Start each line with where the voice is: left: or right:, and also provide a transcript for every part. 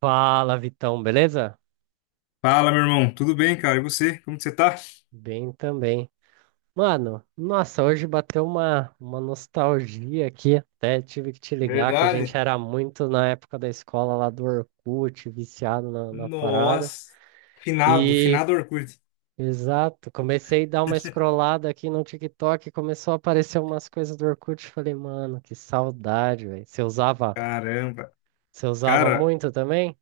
right: Fala, Vitão, beleza?
left: Fala, meu irmão. Tudo bem, cara? E você? Como que você tá?
right: Bem também. Mano, nossa, hoje bateu uma nostalgia aqui. Até tive que te ligar que a gente
left: Verdade?
right: era muito na época da escola lá do Orkut, viciado na parada.
left: Nossa, finado,
right: E,
left: finado Orkut.
right: exato, comecei a dar uma scrollada aqui no TikTok, começou a aparecer umas coisas do Orkut. Falei, mano, que saudade, velho. Você usava,
left: Caramba.
right: você usava
left: Cara,
right: muito também?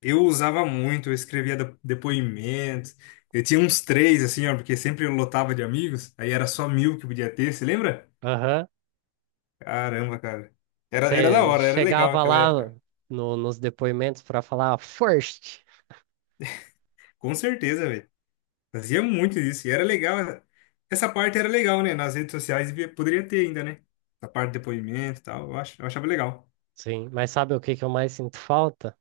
left: eu usava muito, eu escrevia depoimentos. Eu tinha uns três, assim, ó, porque sempre eu lotava de amigos. Aí era só 1.000 que podia ter, você lembra?
right: Aham.
left: Caramba, cara. Era da
right: Você
left: hora, era legal
right: chegava
left: aquela
right: lá
left: época.
right: nos depoimentos pra falar first.
left: Com certeza, velho. Fazia muito isso. E era legal. Essa parte era legal, né? Nas redes sociais poderia ter ainda, né? A parte de depoimento e tal. Eu achava legal.
right: Sim, mas sabe o que que eu mais sinto falta?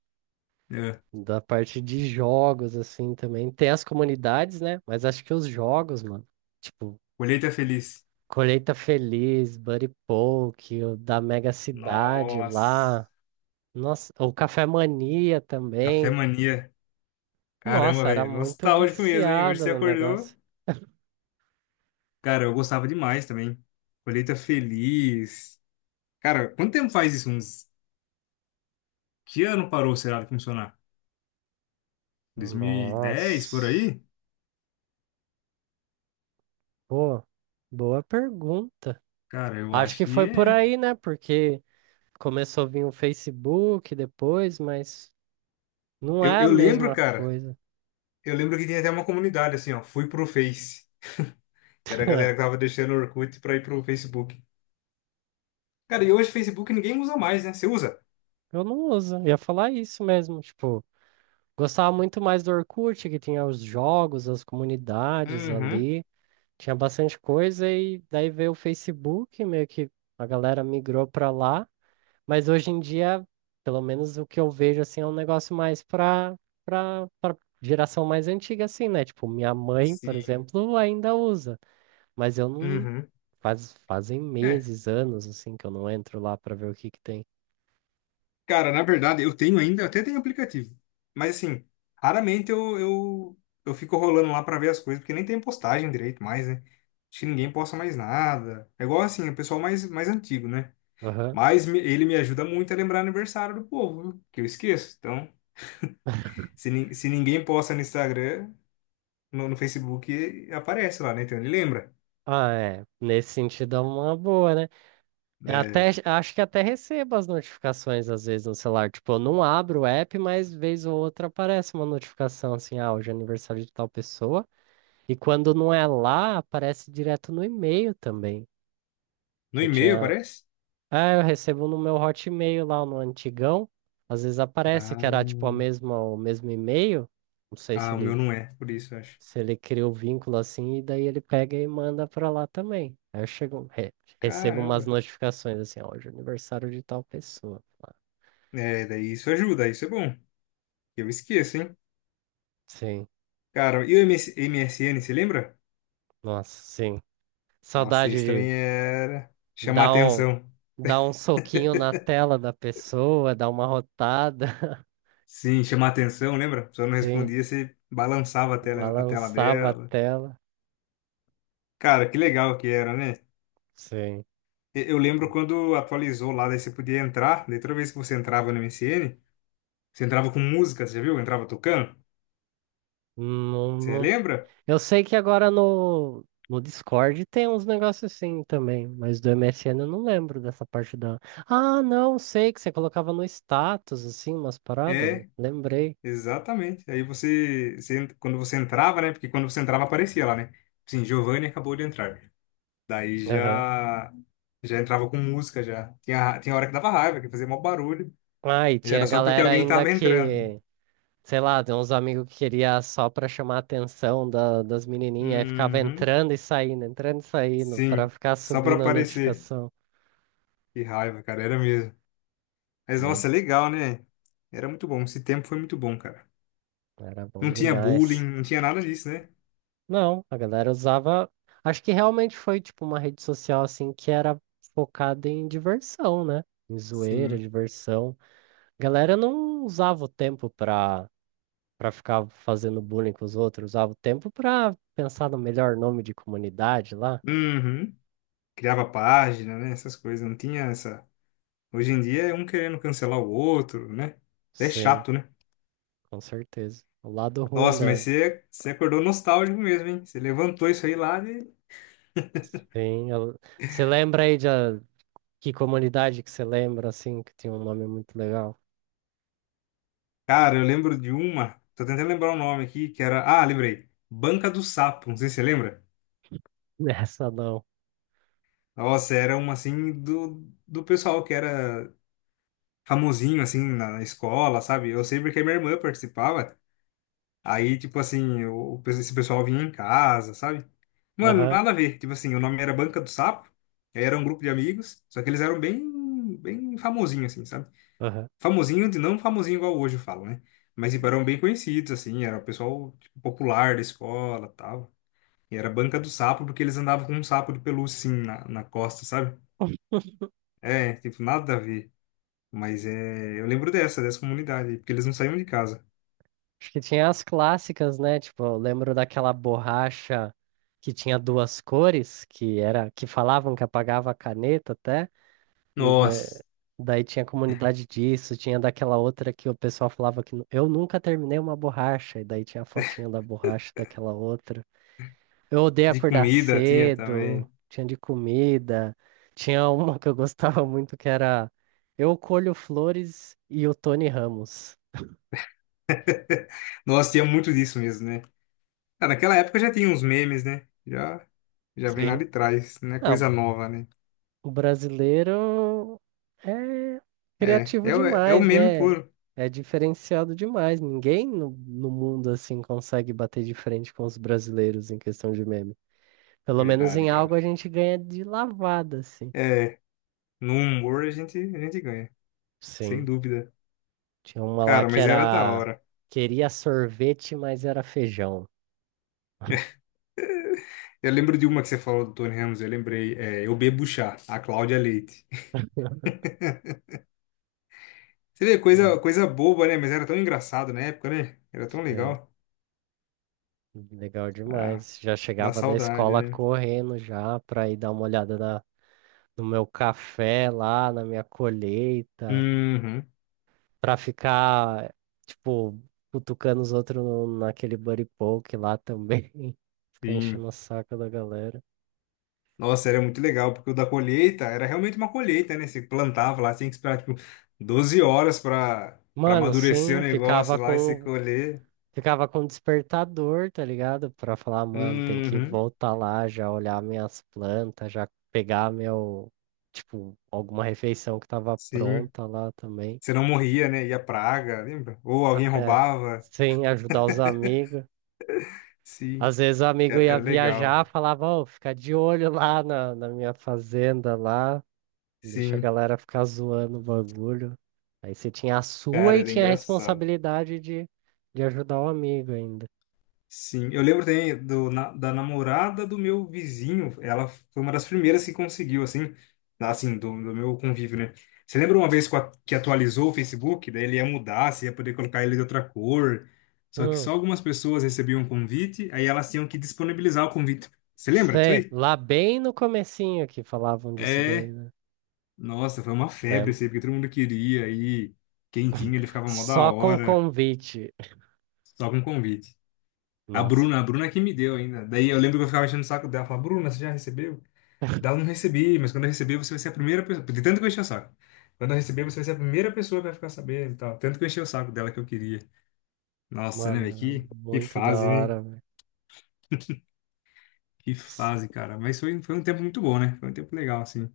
left: É.
right: Da parte de jogos, assim, também. Tem as comunidades, né? Mas acho que os jogos, mano, tipo,
left: Colheita Feliz.
right: Colheita Feliz, Buddy Poke, o da Mega Cidade
left: Nossa.
right: lá, nossa, o Café Mania
left: Café
right: também.
left: Mania. Caramba,
right: Nossa, era
left: velho.
right: muito
left: Nostálgico mesmo, hein? Hoje
right: viciada
left: você
right: no
left: acordou.
right: negócio.
left: Cara, eu gostava demais também. Colheita Feliz. Cara, quanto tempo faz isso? Uns... Que ano parou, será, de funcionar? 2010, por
right: Nossa,
left: aí?
right: pô, boa pergunta.
left: Cara, eu
right: Acho
left: acho
right: que
left: que
right: foi por
left: é.
right: aí, né? Porque começou a vir o Facebook depois, mas. Não
left: Eu,
right: é a
left: eu lembro,
right: mesma
left: cara.
right: coisa.
left: Eu lembro que tinha até uma comunidade, assim, ó. Fui pro Face. Que era a galera que tava deixando o Orkut pra ir pro Facebook. Cara, e hoje o Facebook ninguém usa mais, né? Você usa?
right: Eu não uso. Eu ia falar isso mesmo. Tipo, gostava muito mais do Orkut, que tinha os jogos, as comunidades
left: Uhum.
right: ali. Tinha bastante coisa e daí veio o Facebook, meio que a galera migrou pra lá. Mas hoje em dia, pelo menos o que eu vejo, assim, é um negócio mais pra geração mais antiga, assim, né? Tipo, minha mãe, por
left: Sim.
right: exemplo, ainda usa. Mas eu não...
left: Uhum.
right: Fazem
left: É,
right: meses, anos, assim, que eu não entro lá pra ver o que que tem.
left: cara, na verdade, eu tenho ainda, eu até tenho aplicativo. Mas assim, raramente eu, eu fico rolando lá pra ver as coisas, porque nem tem postagem direito mais, né? Acho que ninguém posta mais nada. É igual assim, o pessoal mais, mais antigo, né? Mas ele me ajuda muito a lembrar aniversário do povo, viu? Que eu esqueço. Então, se ninguém posta no Instagram, no, no Facebook, aparece lá, né? Então ele lembra.
right: Ah, é. Nesse sentido é uma boa, né? Eu
left: É,
right: até, acho que até recebo as notificações às vezes no celular. Tipo, eu não abro o app, mas vez ou outra aparece uma notificação assim, ah, hoje é aniversário de tal pessoa. E quando não é lá, aparece direto no e-mail também.
left: no
right: Que eu
left: e-mail
right: tinha.
left: aparece?
right: Ah, eu recebo no meu Hotmail lá no antigão. Às vezes aparece que era tipo a
left: Ah,
right: mesma, o mesmo e-mail. Não sei se
left: ah, o meu
right: ele.
left: não é, por isso, eu acho.
right: Se ele cria o vínculo assim, e daí ele pega e manda pra lá também. Aí eu chego, recebo umas
left: Caramba.
right: notificações assim, ó, hoje é aniversário de tal pessoa. Ah,
left: É, daí isso ajuda, isso é bom. Eu esqueço, hein?
right: sim,
left: Cara, e o MS MSN, você lembra?
right: nossa, sim.
left: Nossa,
right: Saudade
left: esse
right: de
left: também era chamar
right: dar um,
left: atenção.
right: dar um soquinho na tela da pessoa, dar uma rotada.
left: Sim, chamar atenção, lembra? A pessoa não
right: Sim,
left: respondia, você balançava a tela
right: balançava a
left: dela.
right: tela.
left: Cara, que legal que era, né?
right: Sim.
left: Eu lembro quando atualizou lá, daí você podia entrar, daí toda vez que você entrava no MSN, você entrava com música, você já viu? Entrava tocando.
right: Não,
left: Você
right: não.
left: lembra?
right: Eu sei que agora no Discord tem uns negócios assim também, mas do MSN eu não lembro dessa parte da. Ah, não, sei que você colocava no status, assim, umas paradas.
left: É,
right: Lembrei.
left: exatamente. Aí você, você, quando você entrava, né? Porque quando você entrava aparecia lá, né? Sim, Giovanni acabou de entrar. Daí
right: Aham.
left: já entrava com música já. Tinha hora que dava raiva, que fazia mó barulho.
right: Ah, e
left: E
right: tinha
left: era só porque
right: galera
left: alguém
right: ainda
left: tava entrando.
right: que, sei lá, tem uns amigos que queria só pra chamar a atenção das menininhas, aí ficava
left: Uhum.
right: entrando e saindo, pra
left: Sim,
right: ficar
left: só pra
right: subindo a
left: aparecer.
right: notificação.
left: Que raiva, cara, era mesmo. Mas nossa,
right: Mas
left: legal, né? Era muito bom. Esse tempo foi muito bom, cara.
right: era bom
left: Não tinha bullying,
right: demais.
left: não tinha nada disso, né?
right: Não, a galera usava. Acho que realmente foi tipo uma rede social assim que era focada em diversão, né? Em zoeira,
left: Sim.
right: diversão. A galera não usava o tempo pra, pra ficar fazendo bullying com os outros, usava o tempo pra pensar no melhor nome de comunidade lá.
left: Uhum. Criava página, né? Essas coisas. Não tinha essa. Hoje em dia é um querendo cancelar o outro, né? É
right: Sim,
left: chato, né?
right: com certeza. O lado ruim
left: Nossa, mas
right: da.
left: você, você acordou nostálgico mesmo, hein? Você levantou isso aí lá de.
right: Sim, você lembra aí que comunidade que você lembra assim que tinha um nome muito legal?
left: Cara, eu lembro de uma. Tô tentando lembrar o nome aqui, que era. Ah, lembrei. Banca do Sapo, não sei se você lembra.
right: Essa não.
left: Nossa, era uma assim do pessoal que era famosinho assim na escola, sabe? Eu sei porque minha irmã participava. Aí, tipo assim, esse pessoal vinha em casa, sabe? Mano,
right: Aham,
left: nada a ver. Tipo assim, o nome era Banca do Sapo. Aí era um grupo de amigos, só que eles eram bem, bem famosinhos, assim, sabe?
right: aham.
left: Famosinho, de não famosinho igual hoje eu falo, né? Mas tipo, eram bem conhecidos, assim, era o pessoal tipo, popular da escola tal. E era banca do sapo, porque eles andavam com um sapo de pelúcia, assim, na costa, sabe? É, tipo, nada a ver. Mas é, eu lembro dessa comunidade, porque eles não saíam de casa.
right: Acho que tinha as clássicas, né? Tipo, eu lembro daquela borracha que tinha duas cores, que era que falavam que apagava a caneta até, e
left: Nossa,
right: daí tinha comunidade disso, tinha daquela outra que o pessoal falava que eu nunca terminei uma borracha, e daí tinha a fotinha da borracha daquela outra. Eu odeio
left: de
right: acordar
left: comida tinha
right: cedo,
left: também.
right: tinha de comida, tinha uma que eu gostava muito que era eu colho flores e o Tony Ramos.
left: Nossa, tinha muito disso mesmo, né? Ah, naquela época já tinha uns memes, né? Já vem lá
right: Sim.
left: de trás, não é
right: Ah,
left: coisa nova, né?
right: o brasileiro é
left: É,
right: criativo
left: é, o- é o
right: demais,
left: meme
right: né?
left: puro.
right: É diferenciado demais. Ninguém no mundo assim consegue bater de frente com os brasileiros em questão de meme. Pelo menos
left: Verdade,
right: em algo
left: cara.
right: a gente ganha de lavada, assim.
left: É, no humor a gente ganha, sem
right: Sim.
left: dúvida.
right: Tinha uma lá
left: Cara,
right: que
left: mas era da
right: era
left: hora.
right: queria sorvete, mas era feijão.
left: Eu lembro de uma que você falou do Tony Ramos, eu lembrei. É, eu bebo chá, a Cláudia Leite. Você vê, coisa,
right: Mano,
left: coisa boba, né? Mas era tão engraçado na época, né? Era tão
right: sim.
left: legal.
right: Legal
left: Ah,
right: demais. Já
left: dá
right: chegava da
left: saudade,
right: escola
left: né?
right: correndo já pra ir dar uma olhada no meu café lá, na minha colheita.
left: Uhum,
right: Pra ficar, tipo, cutucando os outros naquele buddy poke lá também. Ficar
left: sim.
right: enchendo o saco da galera.
left: Nossa, era muito legal, porque o da colheita era realmente uma colheita, né? Você plantava lá, tinha que esperar, tipo, 12 horas pra, pra
right: Mano,
left: amadurecer
right: sim,
left: o
right: ficava
left: negócio lá e se
right: com.
left: colher.
right: Ficava com despertador, tá ligado? Pra falar, mano, tem que
left: Uhum,
right: voltar lá, já olhar minhas plantas, já pegar meu, tipo, alguma refeição que tava
left: sim.
right: pronta lá também.
left: Você não morria, né? Ia praga, lembra? Ou
right: Ah,
left: alguém
right: é,
left: roubava.
right: sim, ajudar os amigos.
left: Sim,
right: Às vezes o amigo
left: era,
right: ia
left: era legal.
right: viajar, falava, ô, fica de olho lá na minha fazenda lá. Deixa a
left: Sim,
right: galera ficar zoando o bagulho. Aí você tinha a sua
left: cara,
right: e
left: era
right: tinha a
left: engraçado.
right: responsabilidade de ajudar o amigo ainda.
left: Sim, eu lembro também do, da namorada do meu vizinho. Ela foi uma das primeiras que conseguiu, assim, assim, do meu convívio, né? Você lembra uma vez que atualizou o Facebook? Daí ele ia mudar, você ia poder colocar ele de outra cor. Só que
right: Hum,
left: só algumas pessoas recebiam o convite, aí elas tinham que disponibilizar o convite. Você lembra disso
right: sei.
left: aí?
right: Lá bem no comecinho que falavam disso daí,
left: É.
right: né?
left: Nossa, foi uma febre
right: Lembro.
left: isso aí, porque todo mundo queria e quem tinha, ele ficava mó da
right: Só com
left: hora,
right: convite.
left: só com convite. A
right: Nossa,
left: Bruna, a Bruna que me deu ainda. Daí eu lembro que eu ficava enchendo o saco dela, falava, Bruna, você já recebeu? Dela, não recebi, mas quando eu receber, você vai ser a primeira pessoa. De tanto que eu enchi o saco. Quando eu receber, você vai ser a primeira pessoa que vai ficar sabendo e tal. Tanto que eu enchi o saco dela que eu queria. Nossa, né,
right: mano,
left: velho?
right: era
left: Que
right: muito da
left: fase, né?
right: hora, velho.
left: Que
right: S-
left: fase, cara. Mas foi um tempo muito bom, né? Foi um tempo legal, assim.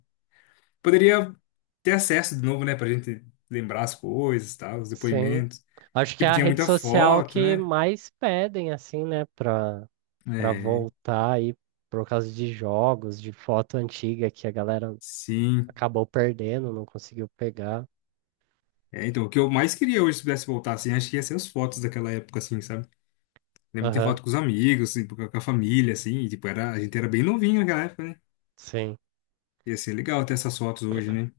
left: Poderia ter acesso de novo, né, pra gente lembrar as coisas, tal, os
right: sim.
left: depoimentos.
right: Acho que é
left: Tipo,
right: a
left: tinha
right: rede
left: muita
right: social
left: foto,
right: que
left: né?
right: mais pedem, assim, né? Pra, pra
left: É,
right: voltar aí por causa de jogos, de foto antiga que a galera
left: sim.
right: acabou perdendo, não conseguiu pegar.
left: É, então, o que eu mais queria hoje, se pudesse voltar, assim, acho que ia ser as fotos daquela época, assim, sabe? Lembro de ter
right: Aham,
left: foto com os amigos, assim, com a família, assim, e, tipo, era, a gente era bem novinho naquela época, né?
right: sim.
left: Ia ser legal ter essas fotos hoje, né?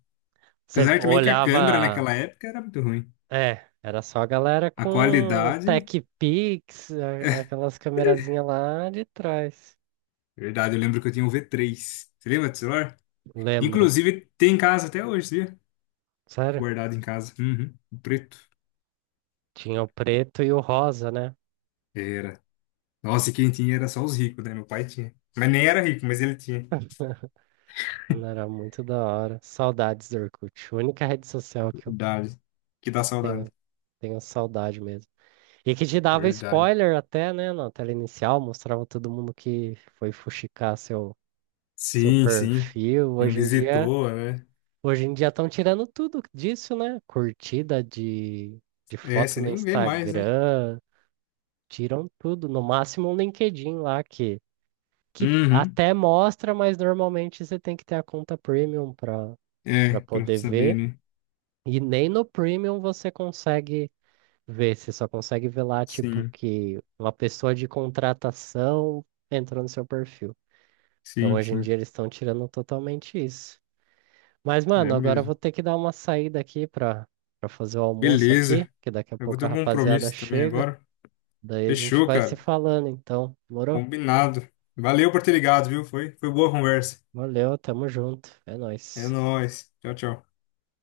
right: Você
left: Apesar também que a câmera
right: olhava.
left: naquela época era muito ruim.
right: É, era só a galera
left: A
right: com
left: qualidade,
right: Tech Pix, aquelas câmerazinhas lá de trás.
left: verdade, eu lembro que eu tinha um V3. Você lembra do celular?
right: Lembro.
left: Inclusive, tem em casa até hoje, sabia?
right: Sério?
left: Guardado em casa. Uhum, o preto.
right: Tinha o preto e o rosa, né?
left: Era. Nossa, e quem tinha era só os ricos, né? Meu pai tinha. Mas nem era rico, mas ele tinha.
right: Mano, era muito da hora. Saudades do Orkut. A única rede social que eu
left: Verdade. Que dá
right: tenho,
left: saudade.
right: tenho saudade mesmo. E que te dava
left: Verdade.
right: spoiler até, né? Na tela inicial, mostrava todo mundo que foi fuxicar seu, seu
left: Sim, sim.
right: perfil.
left: Quem
right: Hoje em dia.
left: visitou, né?
right: Hoje em dia estão tirando tudo disso, né? Curtida de
left: É,
right: foto
left: você
right: no
left: nem vê mais, né?
right: Instagram, tiram tudo. No máximo um LinkedIn lá que
left: Uhum.
right: até mostra, mas normalmente você tem que ter a conta premium para
left: É, pra
right: poder
left: saber,
right: ver.
left: né?
right: E nem no premium você consegue ver, você só consegue ver lá, tipo,
left: Sim,
right: que uma pessoa de contratação entrou no seu perfil. Então
left: sim,
right: hoje em
left: sim.
right: dia eles estão tirando totalmente isso. Mas,
left: É
right: mano, agora eu
left: mesmo.
right: vou ter que dar uma saída aqui pra, pra fazer o almoço aqui,
left: Beleza.
right: que daqui a
left: Eu vou
right: pouco
left: ter
right: a
left: um
right: rapaziada
left: compromisso também
right: chega.
left: agora.
right: Daí a gente
left: Fechou,
right: vai se
left: cara.
right: falando, então. Demorou?
left: Combinado. Valeu por ter ligado, viu? Foi boa a conversa.
right: Valeu, tamo junto. É
left: É
right: nóis.
left: nóis. Tchau, tchau.